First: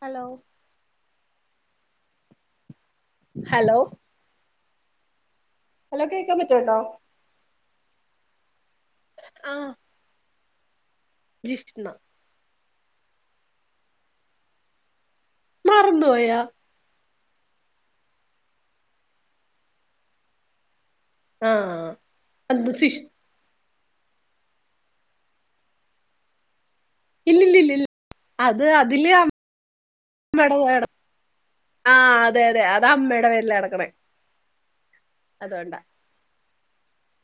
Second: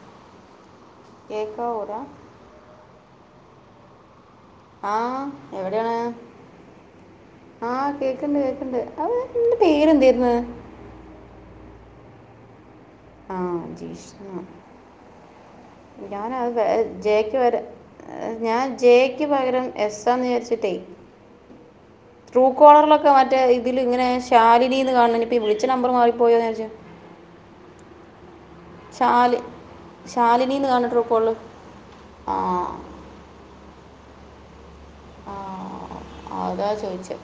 Hello? ക്കാപറ. [unintelligible] Hello. ആ എവിടാണ് hello കേക്കാൻ പറ്റുന്നുണ്ടോ ആ കേക്കണ്ട് കേക്കണ്ട് അവ ന്റെ ആഹ് പേര്ന്തായിരുന്ന്? ജിഷ്ണ. ആ ജീഷ്ണ മറന്നുപോയാ ഞാനാത് വേ ജെ യ്ക്ക് പരം ഞാൻ ജെ യ്ക്ക് പകരം എസ്സാന്ന് വിചാരിച്ചിട്ടേ. ആഹ് അത് സിഷ് തൂക്കവറിലൊക്കെ മറ്റേ ഈ ഇതിലിങ്ങനെ ശാലിനീന്ന് കാണ് നിപ്പ വിളിച്ച നമ്പർ മാറിപ്പോയോന്നാരിച്ച്. ഇല്ലില്ലില്ലില്ല അത് അതില് ശാലി ശാലിനി അമ്മേടെ എന്ന് പടം കാണുന്നു ട്രൂ കോളിൽ ആ അതെ അതെ അതമ്മേടെ പേരില കെടക്കണേ. അത്കൊണ്ടാ. ആ അതാ ചോയിച്ചേ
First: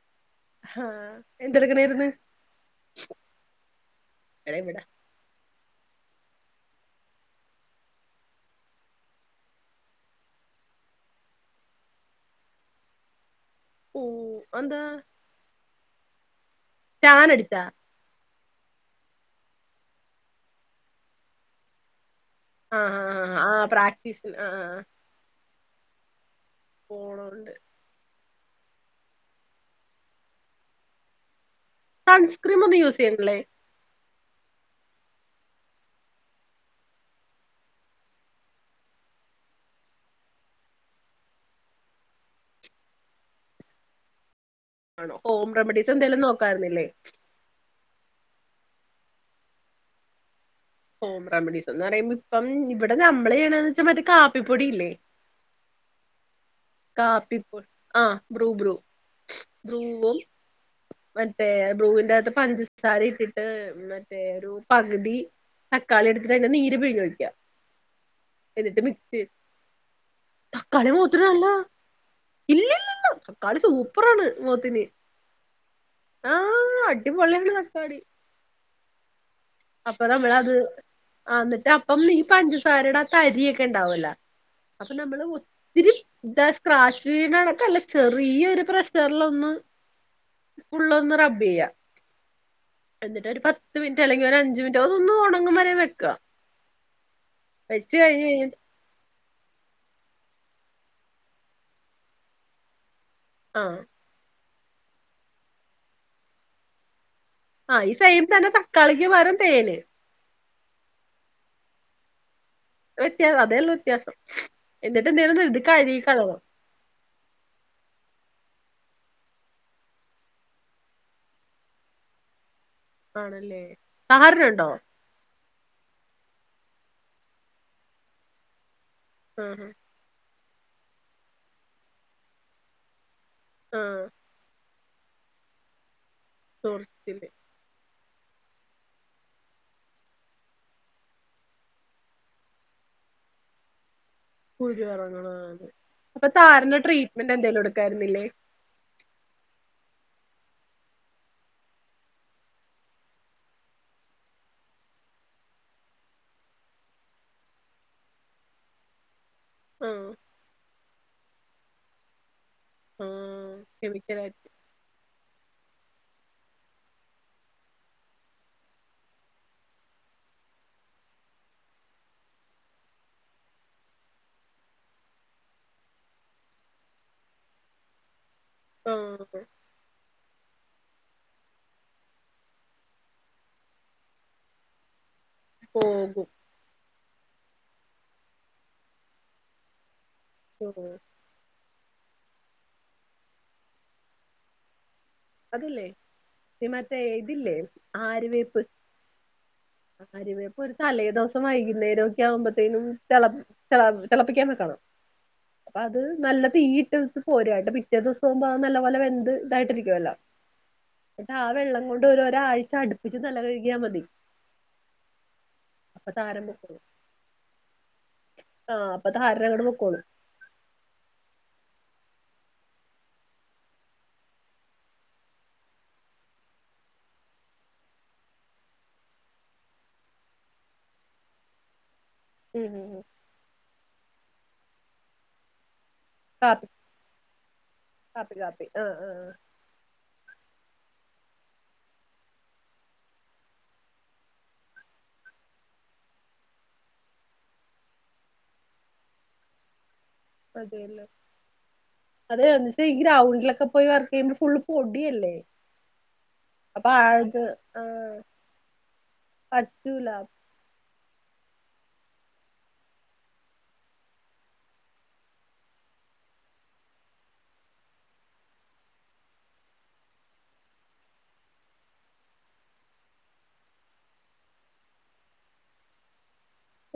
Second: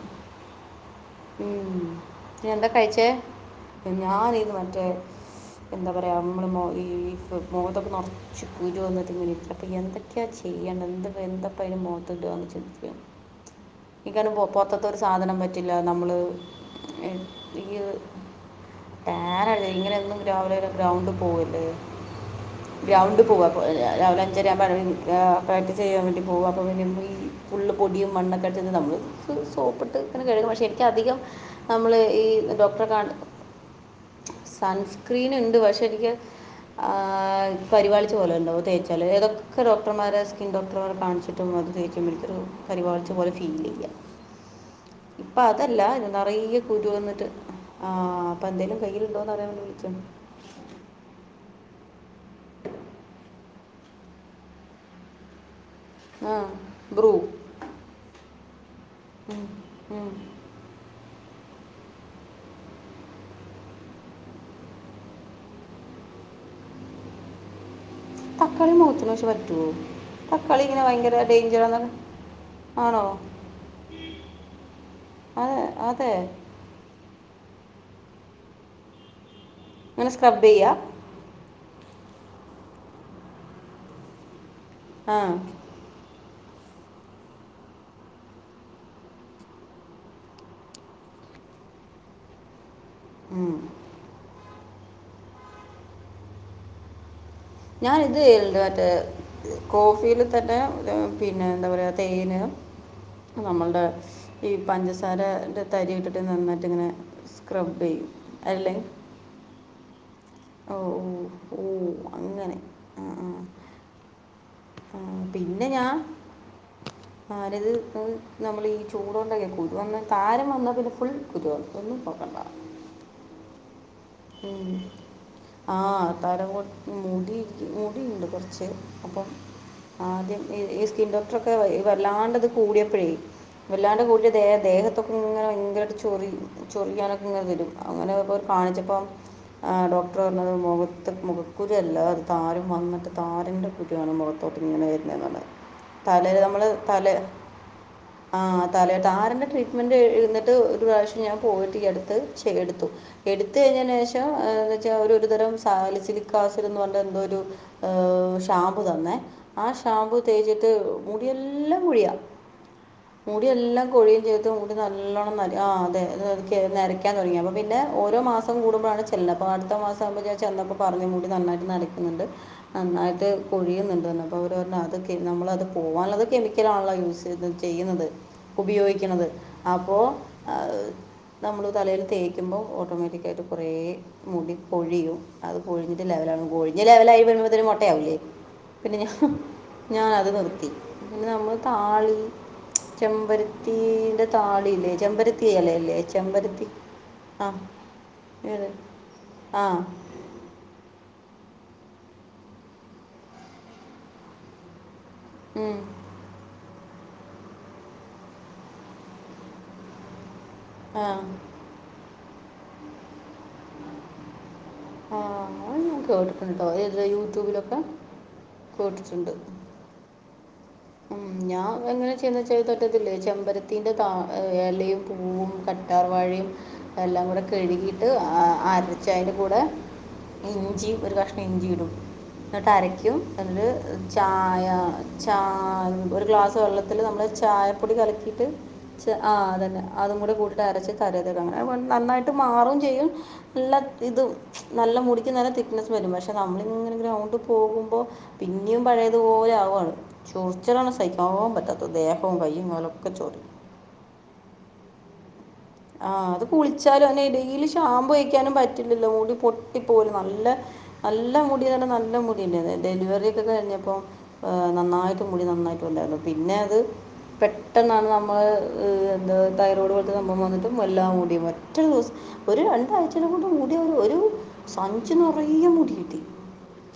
ഉം എന്തെടുക്കണായിരുന്നു ന്ന എന്താ കഴിച്ചേ? ഞാനിത് എടാ ഇവിടാ മറ്റേ എന്താ പറയ മ്മള് മൊ ഈ മൊഖത്തൊക്കെ നറച്ച് കുരു വന്നിട്ട് [unintelligible] എന്തൊക്കെയാ ചെയ്യാ. എന്ത എന്ത്പ്പ എന്താപ്പാ അയിന് മോനഖത്തിടുവാ? ഓ ഇക്കാനും എന്താ പോറത്തൊത്തൊരു സാധനം പറ്റില്ല നമ്മള് ഏ ടാൻ അടിച്ചാ [unintelligible] ഇങ്ങനൊന്നും രാവിലെ ഗ്രൗണ്ടിൽ പോവല്ലേ. ആഹ് ഗ്രൗണ്ട് ആഹ് പോവാപ്പ ആഹ് രാവിലെ പ്രാക്ടീസിന് ആഹ് അഞ്ചരാമ്പ ആഹ് എറങ്ങി നിക്കാ. അക്റ്റ് ചെയ്യൻ വേണ്ടി പോക അൾ വരു പോണോണ്ട് ഈുള് പൊടും മണ്ണക്കഴിച്ച നമ്മള് സോപ്പിട്ട് ഇങ്ങനെ കഴുകും പക്ഷെ എനക്ക് അധികം നമ്മള് ഈ സൺസ്ക്രീം ഒന്നും ഡോക്ടറെ യൂസ് കാ ചെയ്യണില്ലേ സൺസ്ക്രീൻ ഉണ്ട് പക്ഷെ എനിക്ക് ആ് പരിപാലളിച്ചച്ച് പോലണ്ടോ തേച്ചാല് ഏതൊക്കെ ഡോക്ടർമാരെ സ്കിൻ ഡോക്ടർമാരെ കാണിച്ചിട്ടും അ തേക്കുമ്പോഴത്ത ഒരു പരിപളിച്ച പോലെ ഫീൽ ചെയ്യാം ആണോ ഇപ്പൊ ഹോം അതല്ല റെമഡീസ് എന്തേലും നിറയ നോക്കായിരുന്നില്ലേ കുരു വന്നിട്ട് ആഹ് അപ്പൊ എന്തേലും കയ്ൽുണ്ടോന്ന് അറിയാൻ വി വിളിച്ചോ ഹോം റെമഡീസ് എന്ന് പറയുമ്പോ ഇപ്പം ഇവിടെ നമ്മളെണ ച മതി കാപ്പിപ്പൊടിയില്ലേ ആ ബ്രൂ കാപ്പിപ്പുൾ ആഹ് ബ്രൂ ബ്രൂ ഉം, ഉം. ബ്രൂവും മറ്റേ ബ്രൂവിനകത്തു പഞ്ചസാര ഇട്ടിട്ട് മറ്റേ ഒരു പകുതി തക്കാളി എടുത്തിട്ട്െ നീര് പിഴഞ്ഞഴിക്കാം തക്കാളി മൂത്തിന മോശ പറ്റുവോ തക്കാളി ഇങ്ങനെ ഭയങ്കര ഡേഞ്ചറാന്ന ഇലില്ലില്ല തക്കാളി സൂപ്പറാണ് മോത്തിന് അതെ അതെ ആ അടിപൊളി സൂപ്പർ ആണ് കണ്ട് തക്കാടി അപ്പൊ ഇങ്ങനെ തമ്മള സ്ക്രബ് അത് ചെയ്യുക ആന്നിട്ട് അപ്പം നീ പഞ്ചസാരയുടെ ആ തരിൊക്കെ ഇണ്ടാവല അപ്പൊ ആ നമ്മള് ഒത്തിരി ഇതാ സ്ക്രാച്ച്നടക്കല്ല ചെറിയൊരു പ്രശ്നറിലൊന്ന് ഉള്ളൊന്ന് റബ്ബ്യ എന്നിട്ട് ഒരു ഉം. പത്ത് മിനിറ്റ് അല്ലെങ്കിൽ ഒരു അഞ്ചു മിനിറ്റ് അതൊന്ന് ഉണങ്ങും വരെ വെക്കാ ഞാൻ ഇത്ണ്ട് മറ്റേ കോഫിൽ തന്നെ പിന്നെ എന്താ പറയുക തേൻ ആഹ് നമ്മളുടെ ഈ പഞ്ചസാര് തരി ഇട്ടിട്ട് നന്നായിട്ട്ങ്ങനെ ആ ഈ സൈം തന്നെ തക്കാളിക്ക്മാരം തേന് ഓ ഓ ഓ അങ്ങങ്ങനെ വ്യത്യാസം അതേല്ല വ്യത്യാസം എന്നിട്ട് എന്തേിലും നുതി കഴുകി കളയണം ആര്ത് നമ്മൾ ഈ ചൂടോണ്ടേകേകു കുരു വന്ന് താരം വന്ന പിന്നെ ഫുൾ കുരുവ. ഒന്നും പോക്കേണ്ട ആണല്ലേ. താരനുണ്ടോ? ആഹ് താരം കോർ മുടി മുടിണ്ട് കോർച്ച് അപ്പം ആഹ് ആദ്യം ഈ ഈ സ്കിൻ ഡോക്ടറൊക്കെ വെ ഇ വല്ലാണ്ട്ത് കൂടിയപ്പഴേ വല്ലാണ്ട് ആഹ് കൂടിയ ദേ ദേഹ തൊക്കെങ്ങനെ ഭയങ്കരായിട്ട് ചൊറി ചൊറിയാനൊക്കെ ചൊറിച്ചില് ങ്ങനെ വരും. അങ്ങനെ പോര് കാണിച്ചപ്പോ ആഹ് ഡോക്ടർ പറഞ്ഞത് മുഖത്ത് മുഖക്കുരു അല്ല അത് താരൻ വന്നിട്ട് താരന്റെ കുരു തിയാണ് മുഖത്തോട്ടു കുരു ഇങ്ങനെ വരുന്നതാണ്. എറങ്ങണത് അപ്പൊ തലെ നമ്മള് താരന് തല ട്രീറ്റ്മെന്റ് എന്തേലും എടുക്കായിരുന്നില്ലേ ആഹ് തലെ താരന്റെ ട്രീറ്റ്മെന്റ് എന്നട്ട് ഒരു പ്രാവശ്യം ഞാൻ പോയിട്ട് ഈ യടുത്ത് ചെ എടുത്തു. എട്ത് കഴിഞ്ഞനേഷ് പക്ഷെ എന്ന്‌ വെച്ചാ ഒരുതരം സാലിച്ചിട് ലിക്ക്‌ട് ആസിഡ് എന്ന് പറഞ്ഞ എന്തോ ഒരു ഷാമ്പു തന്നെ ആ ആഹ് ഷാമ്പൂ തേച്ചിട്ട് മുടിയെല്ലാം പൊഴിയ മുടി ആഹ് എല്ലാം കൊഴിയും കെമിക്കലായിട്ട് ചെയ്തു മുടി നല്ലോണം നല്ല- ആഹഹ് അതെ നരയ്ക്കാൻ തൊടങ്ങി അപ്പ പിന്നെ ഓരോ മാസം കൂടുമ്പോഴാണ്- ചെന്നപ്പോൾ അടുത്ത മാസം ആകുമ്പോ ഞാൻ ചെന്നപ്പോൾ പറഞ്ഞ് മുടി നന്നായിട്ട് നരക്കുന്നുണ്ട് നന്നായിട്ട് കൊഴിയുന്നുണ്ട് പ്പ അവോ അത് നമ്മളത് പോവാനുള്ളത് കെമിക്കലാണല്ലോ യൂസ് ചെയ്യുന്നത് ഉപയോഗിക്കണത് ആഹ് അപ്പോ അ - നമ്മള് തലയില് തേക്കുമ്പോൾ ഓട്ടോമാറ്റിക്ക്‌ ആയിട്ട് കുറേ മുടി പൊഴിയും അത് കോഴിഞ്ഞിട്ട് ലെവൽ പോകും അങ്ങ് കൊഴിഞ്ഞ് പൊഴിഞ്ഞ് ലെവല് ആവുമ്പോഴുതേന് അത് മൊട്ട ആവൂലെ പിന്നെ ഞാൻ - ഞാനത് നിർത്തി ഉം പിന്നെ നമ്മള് - താളി ചെമ്പരത്തിന്റെ താളില്ലേ ചെമ്പരത്തി എല അതില്ലേ ഇല്ലേ ചെമ്പരത്തി ഈ മറ്റേ ആ ഏത് ആ അരി വെയ്പ്പ് ഒരു തലേ ദിവസം വസം വൈകുന്നേരം ഒക്കെ ആവുമ്പോത്തേനും തെള തെളപ്പിക്കാൻ വെക്കണം ഉം, അപ്പൊ അത് നല്ല തീയ് ഇ - ട്ടു പോരുക കേട്ടോ പിറ്റേ ദെവസം ആകുമ്പോ അത് നല്ല പോലെ വെന്ത് ഇതായിട്ടിരിക്കുവല്ലോ എന്നിട്ട് ആ വെള്ളം കൊണ്ട് ഒരു രു ആഴ്ച അടുപ്പിച്ച് തല കഴുകിയാ മതി ആഹ് ആത് ഞാൻ അപ്പൊ താരൻ കേട്ടിട്ടുണ്ടോ പൊക്കോളും ഏത് യൂട്യൂബിലൊക്കെ ആഹ് അപ്പൊ കേട്ടിട്ടുണ്ട് താരൻ അങ്ങട് പൊക്കോളും ഉം ഞാൻ അങ്ങനെ- ച്ച തെ [unintelligible] റ്റത്തില്ല ചെമ്പരത്തിന്റെ ത ഇലയും പൂവും കറ്റാർ വാഴയും എല്ലാ എല്ലാം കൂടെ കഴുകിയിട്ട് അ അരച്ച് ആയിൻ്റെ കൂടെ- ഇഞ്ചി ഒരു കഷ്ണം ഇഞ്ചി ഇടും ഉം എന്നിട്ട് ഉം ഉം അരക്കും എന്ന് - ചായ ചായ ഒരു ഗ്ലാസ് കാപ്പി വെള്ളത്തിൽ നമ്മള് ചായപ്പൊടി കാപ്പി കലക്കിയിട്ട് കാപ്പി ആഹ് ച ആഹ് അ തന്നെ അതും കൂടി കൂടി ഇത് അരച്ച് തലയിലിടണം [unintelligible] നന്നായിട്ട് മാറും ചെയ്യും, നല്ല ഇതും നല്ല മുടിക്ക് നല്ല തിക്ക്നെസ്സ് വെരും പക്ഷെ നമ്മളിങ്ങനെ ഗ്രൗണ്ട് പോവുമ്പോ പിന്നേം പഴയതുപോലെ ആവാണ് അതേല്ലേ അതെ കൈയും എന്നുവെച്ചാ ഈ കാലൊക്കെ ചൊറി ഗ്രൗണ്ടിലൊക്കെ പോയി വർക്കിയിമ്പോ ഫുള്ള് പൊടിയല്ലേ ആ അത് അപ്പൊ കുളിച്ചാലും അയിന് ആൾക്ക് ഡെയിലി ആഹ് ഷാമ്പു തേയ്ക്കാനും പറ്റില്ലല്ലോ മുടി പറ്റൂല പൊട്ടിപ്പോവലും നല്ല നല്ല മുടിന്ന് പറഞ്ഞാ നല്ല മുടി ഇണ്ടായിന്നു, ഡെലിവെറിയൊക്കെ കഴിഞ്ഞപ്പോ ഏഹ് നന്നായിട്ട് മുടി നന്നായിട്ടു അല്ല [unintelligible] പിന്നെ അത് പെട്ടെന്നാണ് നമ്മള് ഏഹ് എന്താ തൈറോയ്ഡ് പോലത്തെ സംഭവം വന്നിട്ട് [unintelligible] എല്ലാം മുടി ഒറ്റൊരു ദിവസം ഒരു രണ്ടാഴ്ചനെ കൊണ്ട് മുടി ഒരു ഒരു സഞ്ചി നറയെ മുടി കിട്ടി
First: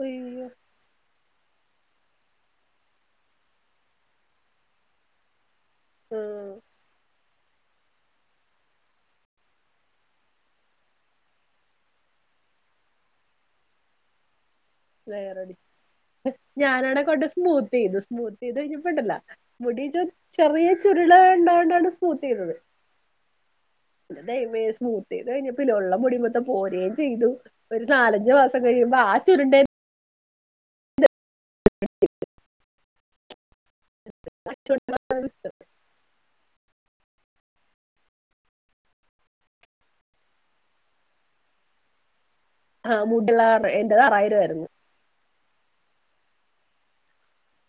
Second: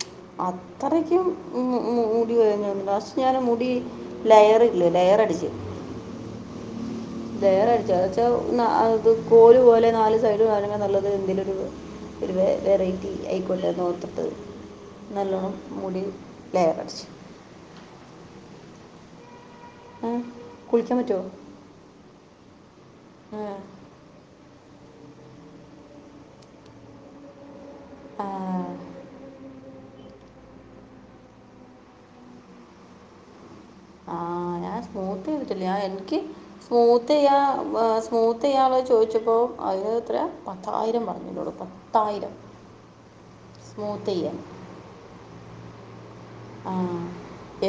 അയ്യോ അത്രയ്ക്കും ഉം ഉം മുടി കൊഴിഞ്ഞ് ലാസ്റ്റ് ഞാൻ മുടി ലെയറില്ലേ ലെയറടിച്ച് ആഹ് ലെയർടിച്ച എന്നുച്ചാ അത് കോല് പോലെ നാല് സൈഡ് [unintelligible] നല്ലത് എന്തിലൊരു ഒരു വെ വെറൈറ്റി ആയിക്കോട്ടെന്നോർത്തിട്ട് ലെയറടി ഞാനാണെ അടിച്ചു കൊണ്ട് സ്മൂത്ത് ചെയ്തു സ്മൂത്ത് ചെയ്ത് കഴിഞ്ഞപ്പണ്ടല്ലാ മുടി ഏ? ചെറിയ കുളിക്കാൻ ചുരുള പറ്റുമോ ഉണ്ടോണ്ടാണ് സ്മൂത്ത് ചെയ്തത് ഏ? ദൈവമേ സ്മൂ ചെയ്തു കഴിഞ്ഞപ്പം ഇല്ലേ ഉള്ളള് മുടി മൊത്തം പോരെയും ചെയ്തു ഒരു ആ. നാലഞ്ചു മാസം കഴിയുമ്പോ ആ ചുരുണ്ടേ ആ ഞാൻ സ്മൂത്ത് ചെയ്തിട്ടില്ല ആ എനിക്ക് സ്മൂത്ത് ചെയ്യാ സ്മൂത്ത് ചെയ്യുള്ള ചോദിച്ചപ്പോൾ അതിന് എത്രയാ പത്തായിരം പറഞ്ഞു എന്നോട് പ പത്തായിരം ആ മുടിള്ള കാരണം എൻ്റെത് സ്മൂത്ത് ചെയ്യാൻ ആറായിരമായിരുന്നു ആ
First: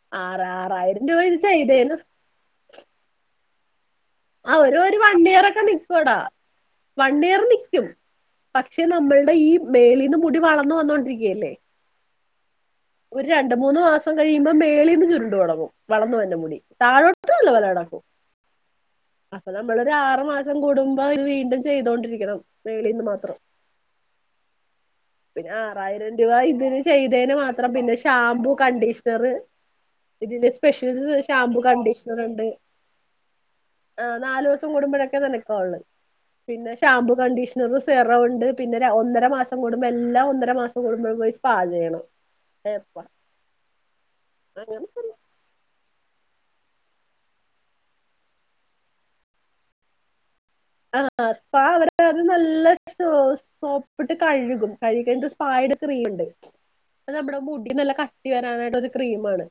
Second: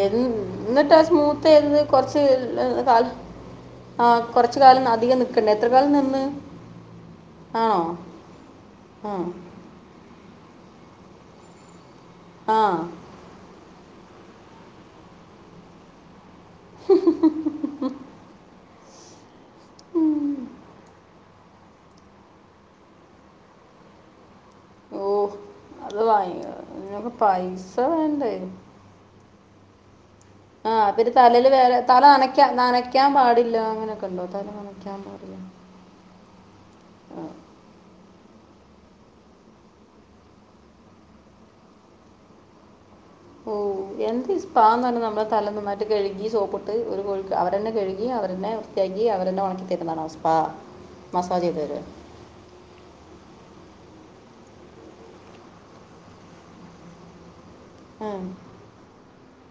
എന്ന് ആറ് എന്നിട്ടാ ആറായിരം രൂപ ഇത് സ്മൂത്ത് ചെയ്തത് ചെയ്തേന് കൊറച്ച് കാല ആ ഒരു ഒരു വൺ ഇയർ ഒക്കെ കാലം നിക്കൂടാ നിന്ന് വൺ ഇയർ ആണോ നിക്കും പക്ഷെ നമ്മളുടെ ഈ ആ മേളിന്ന് മു മുടി വളർന്നു വന്നോണ്ടിരിക്കയല്ലേ ആ ഒരു രണ്ട് മൂന്ന് മാസം കഴിയുമ്പോ മേളിന്ന് ചുരുണ്ട് തുടങ്ങും വളർന്നു വന്ന മുടി താഴോട്ട് നല്ലപോലെ കിടക്കും [inaudible] അപ്പൊ നമ്മളൊരു ആറു മാസം കൂടുമ്പം വീണ്ടും ചെയ്തോണ്ടിരിക്കണം മേളീന്ന് മാത്രം ഓ പിന്നെ അത് ആറായിരം രൂപ വാങ്ങി ഇതിന് നിങ്ങൾക്ക് ചെയ്തേന് മാത്രം പൈസ പിന്നെ വേണ്ടേ ഷാമ്പൂ കണ്ടീഷണറ് ഇതിന്റെ ആ സ്പെഷ്യൽ പിന്നെ തലയിൽ ഷാമ്പൂ വേറെ തല കണ്ടീഷണർണ്ട് നനയ്ക്കാൻ നനയ്ക്കാൻ പാടില്ല ആ അങ്ങനെയൊക്കെ ഉണ്ടോ നാല തല ദിവസം കൂടു നനയ്ക്കാൻ ടുമ്പഴക്കെ പാടില്ല നക്കാവൊള്ളൂ പിന്നെ ഷാബൂ കണ്ടീഷ്ണറ് സെ റൗണ്ട് പിന്നെ ഒന്നര മാസം കൂടുമ്പോ എല്ലാം ഒന്നര മാസം കൂടുമ്പോ പോയി സ്പാ ചെയ്യണം ഓ എന്താ ഈ അങ്ങനെ സ്പാന്ന് പറയുന്നെ നമ്മളെ തല നന്നായിട്ട് കഴുകി സോപ്പിട്ട് ഒരു കോഴിക്ക് അവരന്നെ കഴുകി അവരന്നെ വൃത്തിയാക്കി അവരന്നെ ഒണക്കി തരുന്നാണ് അവസ് ആഹ് സ്പാ [unintelligible] അത്‌ നല്ല [unintelligible] പ്പിട്ട് കഴുകും കഴുകി കഴിഞ്ഞിട്ട് ഒരു സ്പായുടെ ക്രീംമിണ്ട് അത്‌ നമ്മുടെ മു ഇ നല്ല കട്ടി വരാനായിട്ടൊരു ക്രീമാണ്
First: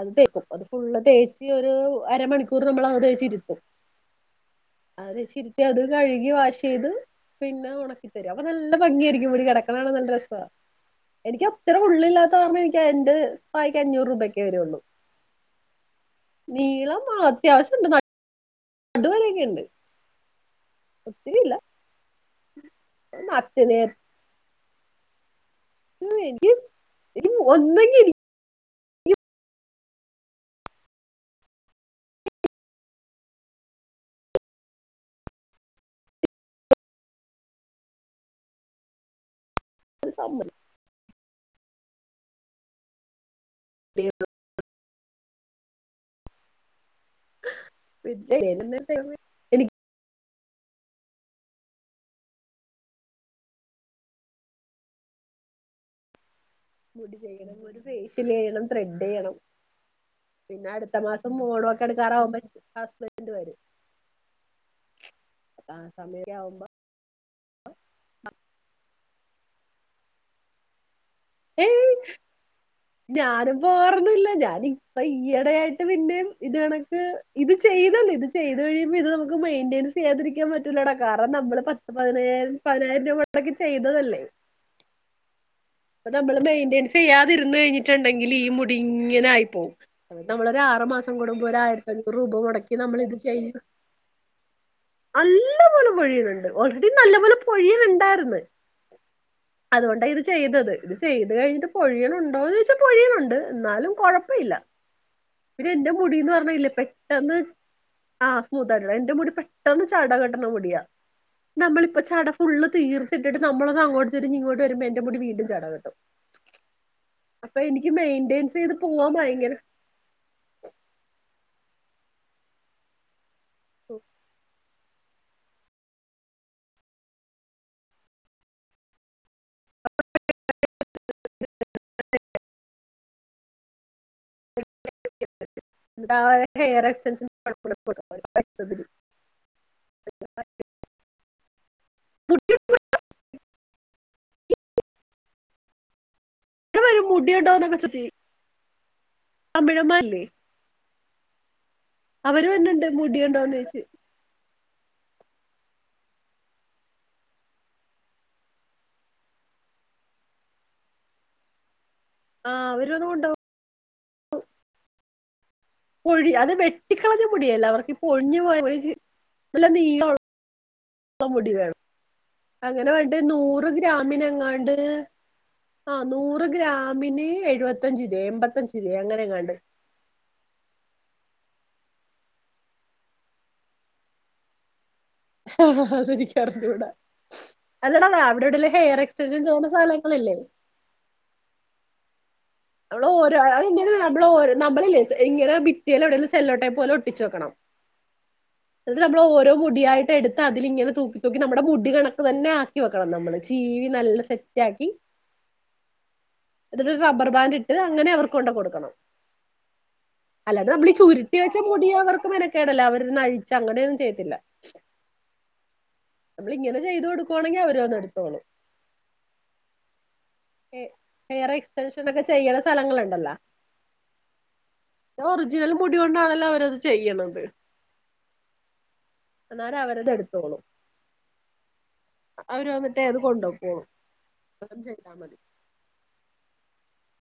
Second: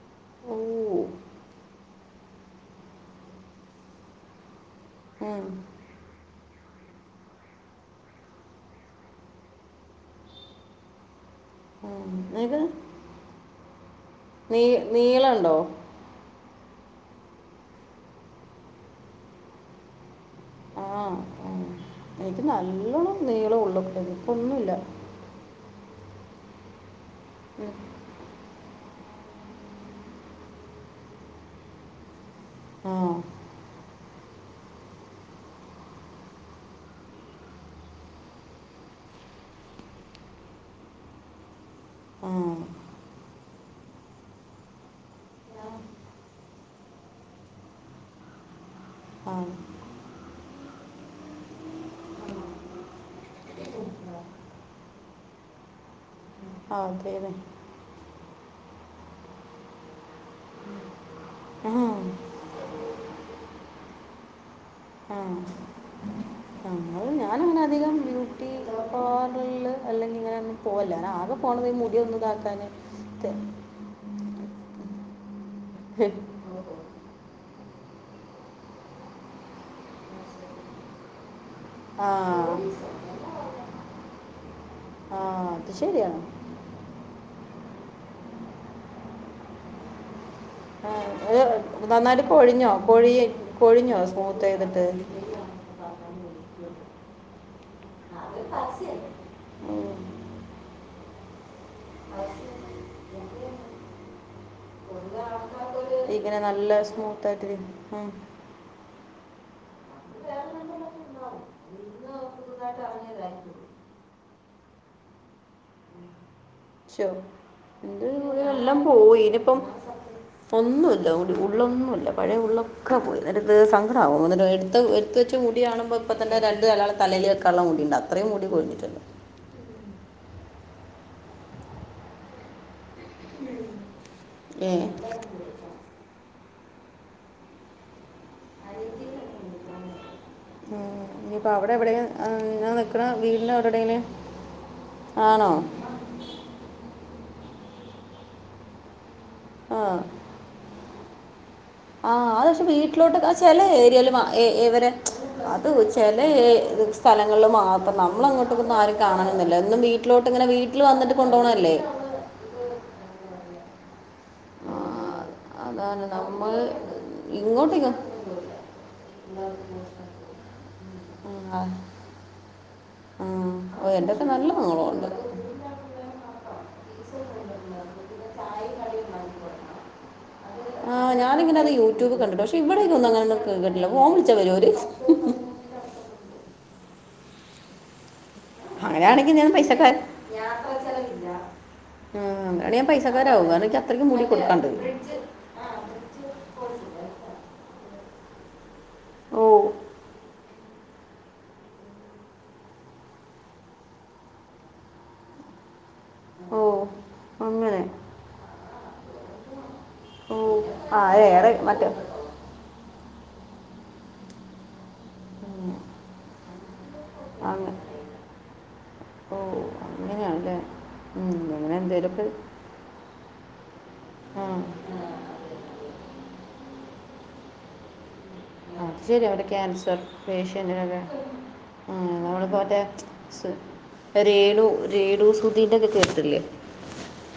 അത് തേക്കും അത് ഫുള്ള് ഓ തേച്ച് ഒരൂ അരമണിക്കൂറ് നമ്മൾ അത് തേച്ചിരുത്തും അത് ഉം, വെച്ചിരുത്തി അത് കഴുകി വാഷ് ചെയ്ത് പിന്നെ ഒണക്കിത്തരും അപ്പൊ നല്ല ഭംഗിയായിരിക്കും മുടി കെടക്കണ കാണാൻ നല്ല രസവാ എനിക്ക് അത്ര ഉം. ഉള്ളില്ലാത്ത കാരണം നിനക്ക് എനിക്ക് എന്റെ പായ്ക്ക് അഞ്ഞൂറ് രൂപക്കെ നീ വരുള്ളു [unintelligible] നീളം അത്യാവശ്യണ്ട് ന നടുവരെക്കെ ഇണ്ട് ആ ഒത്തരില്ല ഉം. എനിക്ക് നല്ലോണം നീളോം ഉള്ളും ഇണ്ടേരുന്നു ഇപ്പൊന്നുല്ല [unintelligible] ഒന്നിങ്കി [unintelligible] ആഹ് [unintelligible] ആഹ് [unintelligible] [unintelligible] ആ എനി ആ, അതെ മുടി അതെ ചെയ്യണം ഒരു ഫേഷ്യൽ ചെയ്യണം ത്രെഡ് ചെയ്യണം പിന്നെ അടുത്ത മാസം ആ ഓണോക്ക അടുക്കാറാവുമ്പ ഹസ്ബൻഡ് വരും ആഹ് ആ സമയൊക്കെ ആവുമ്പോ ആഹ് അത് ഞാനങ്ങന അധികം ബ്യൂട്ടി പാർലർല് അല്ലെങ്കി ഇങ്ങനെ ഒന്നും പോവില്ല ഞാനാകെ ഏ പോണത് ഈ മുടിയൊന്നു ഇതാക്കാന് ഞാനും പോവാറൊന്നു ഇല്ല ഞാന് ഇപ്പ ഈ എട ടയായിട്ട് പിന്നേം ഇത് കണക്ക് ഇത് ചെതല്ലോ ഇത് ചെയ്ത് കഴിയുമ്പോ ഇത് നമുക്ക് മെയിന്റയിൻസ് ചെയ്യാതിരിക്കാൻ പറ്റൂല്ലടാ കാരണം നമ്മള് പത്ത് ആ പതിനയ്യായിരം പതിനായിരം രൂപ മൊട‌ക്കി ചെയ്തതല്ലേ ആ അത് അപ്പ ശരിയാണ് നമ്മള് മെയിന്റൻസ് ചെയ്യാതിരുന്ന് കഴിഞ്ഞിട്ടുണ്ടെങ്കില് ഈ മുടി ഇങ്ങനെ ആയി പോവും അപ്പ നമ്മളൊരു ആറു ആ, മാസം ഏ, കൂടുമ്പോ ഒരായിരത്തി അഞ്ഞൂറ് നന്നായിട്ട് രൂപ കൊഴിഞ്ഞോ മുടക്കി നമ്മൾ കൊഴി ഇത് ചെയ്യും കൊഴിഞ്ഞോ സ്മൂത്ത് ചെയ്തിട്ട് നല്ല പോലെ പൊഴിയനെണ്ട് ഓൾറെഡി ക്കും നല്ല പോലെ പൊഴിയണെണ്ടാര്ന്ന് ഉം. അതുകൊണ്ട ഇത് ചെയ്തത് ഇത് ചെയ്ത് കഴിഞ്ഞിട്ട് പൊഴിയണൊണ്ടോന്ന് ചോയ്ച്ചാ പൊഴിയണൊണ്ട് എന്നാലും കൊഴപ്പവില്ല പിന്നെ എന്റെ മുടീന്ന് ഇങ്ങനെ പറഞ്ഞ നല്ല ഇല്ലെ പെട്ടെന്ന് സ്മൂത്തായിട്ട് ആഹ് സ്മൂത്ത് ആയിട്ടുള്ള എന്റെ മുടി പെട്ടെന്ന് ചട കെട്ടണ മുടിയാ നമ്മളിപ്പ ചട ഫുള്ള് തീർത്തിട്ടട്ട് നമ്മളത് അങ്ങോട്ട് തിരിഞ്ഞ് ഇങ്ങോട്ട് വരുമ്പ എന്റെ മുടി വീണ്ടും ചട കെട്ടും ശൊ അപ്പൊ എനിക്ക് എന്റെ മുടി മെയിന്റെയിൻസ് ചെയ്ത് എല്ലാം പോവാൻ പോയി ഭയങ്കര ഇതിപ്പം ഒന്നുല്ല മുടി ഉള്ളൊന്നുല്ല പഴയ ഉള്ളൊക്കെ പോയി നേരത് സങ്കടം ആകും [unintelligible] ത്ത് എടുത്തു വച്ച മുടികാണുമ്പോ ഇപ്പ തന്നെ രണ്ട് അലാളെ തലേല് വെക്കാള്ള മുടീണ്ട് അത്രയും മുടി കൊഴിഞ്ഞിട്ടിണ്ട് ഉം [inaudible] [inaudible] [unintelligible] ഏഹ് വേറെ [unintelligible] [unintelligible] ഉം ഇനീപ്പ അവിടെ എവിടെങ്കിലും ആഹ് ഞാൻ നിക്കണ വീടിനവടെടേലും ആണോ ഇവടെ വരും മുടിയുണ്ടോന്നൊക്കെ ചോയ്ച്ച് തമിഴൻമാരില്ലേ ആഹ് അത് പക്ഷെ വീട്ടിലോട്ട് മുടിയുണ്ടോന്ന് ചെലെ ചോദിച്ച് ഏരിയയിലും എവരെ അതു ചെലെ സ്ഥലങ്ങളിൽ മാത്രം ന്നമ്മൾ അങ്ങോട്ടൊന്നും ആരും കാണണംന്നില്ല വീട്ടിലോട്ട് ഇങ്ങനെ വീട്ട്‌ല് വന്ന്ട്ട് കൊണ്ടോണല്ലേ? ആഹ് അവര്വന്ന് കൊണ്ടോവും അതാണ് പൊഴി അത് നമ്മൾ വെട്ടിക്കളഞ്ഞ പൊടിയല്ല അവർക്ക് ഇങ്ങോട്ടേക്കും പൊഴിഞ്ഞു പോയ ഇല്ല നീളമുള്ള മുടി വേണം അങ്ങനെ വണ്ടി ആ, നൂറ് ഓ എൻ്റെ ഗ്രാമിന് ഒക്കെ നല്ല എങ്ങാണ്ട് മകളുണ്ട് ആ നൂറ് ഗ്രാമ ആമിന് എഴുപത്തഞ്ച് രൂപ എൺമ്പത്തഞ്ച് രൂപ അങ്ങനെങ്ങാണ്ട് അങ്ങന യൂട്യൂബ് കണ്ടി പക്ഷെ ഇവിടേക്ക ഒന്നുംങ്ങനൊ കിട്ടില്ല വരുമോ അവര്ഒരു അതനിക്കറിഞ്ഞൂടാ അതട ഇവിടെ ഇവിടു ഹെയർ അങ്ങനെയാണെങ്കിൽ എക്സിഡന്റ് ഞാൻ ചെയ്യുന്ന പൈസക്കാരൻ സ്ഥലങ്ങളല്ലേ ആ, അങ്ങനെയാണെങ്കിൽ ഞാൻ നമ്മള് പൈസക്കാരാവും കാരണം എനിക്ക് അത്രയ്ക്ക് മുടി ഓരോ ന കൊടുക്കാണ്ട് നമ്മളല്ലേ ഇങ്ങനെ ഭിത്തിൽ എവിടെയെങ്കില സെല്ലോട്ടെ പോലെ ഒട്ടിച്ചെക്കണം ഉ [unintelligible] അത് നമ്മൾ ഓരോ കുടിയായിട്ട് എടുത്ത് അതില ഇങ്ങനെ തൂക്കി നമ്മുടെ മുടി കണക്ക് തന്നെ ആക്കി വെക്കണം നമ്മള് ചീവി നല്ല സെറ്റ് ആക്കി ഓ ഇത റബ്ബർ ബാൻഡ് ഇട്ട് അങ്ങനെ അവർക്ക് കൊണ്ട കൊടുക്കണം ഓ അല്ലാതെ നമ്മള്ഈ ആ ചരുട്ടി ഏറെ വെച്ച മുടി മറ്റേ അവർക്ക് മനക്കേടല്ല അവ അ അഴിച്ച അങ്ങടെന്നും ചെയ്ട്ടല്ല ചെയ്ത് കൊടുക്കുവാണെങ്കിൽ അങ്ങ അവര ഒന്ന് എടുത്തോണം ഓ അങ്ങനെയാണല്ലേ ഹ ഉം, ഹെയർ അങ്ങനെ എക്സ്റ്റെൻഷൻ ഒക്കെ എന്തെങ്കിലുമൊക്കെ ചെയ്യുന്ന സ്ഥലങ്ങളുണ്ടല്ലോ ആ ഒറിജിനൽ മുടി കൊണ്ടാണല്ലോ അവരത് ചെയ്യണത് അ ശരി അവിടെ അന്നേരം ക്യാൻസർ അവരത് എടുത്തോളും പേഷ്യന്റൊക്കെ ഉ നമ്മളിപ്പോ അവര് വന്നിട്ട് അത് മറ്റേ കൊണ്ടോക്കോളും രേണു ചെയ്താ രേണു മതി സുധി ന്റക്കെ കേട്ടിട്ടില്ലേ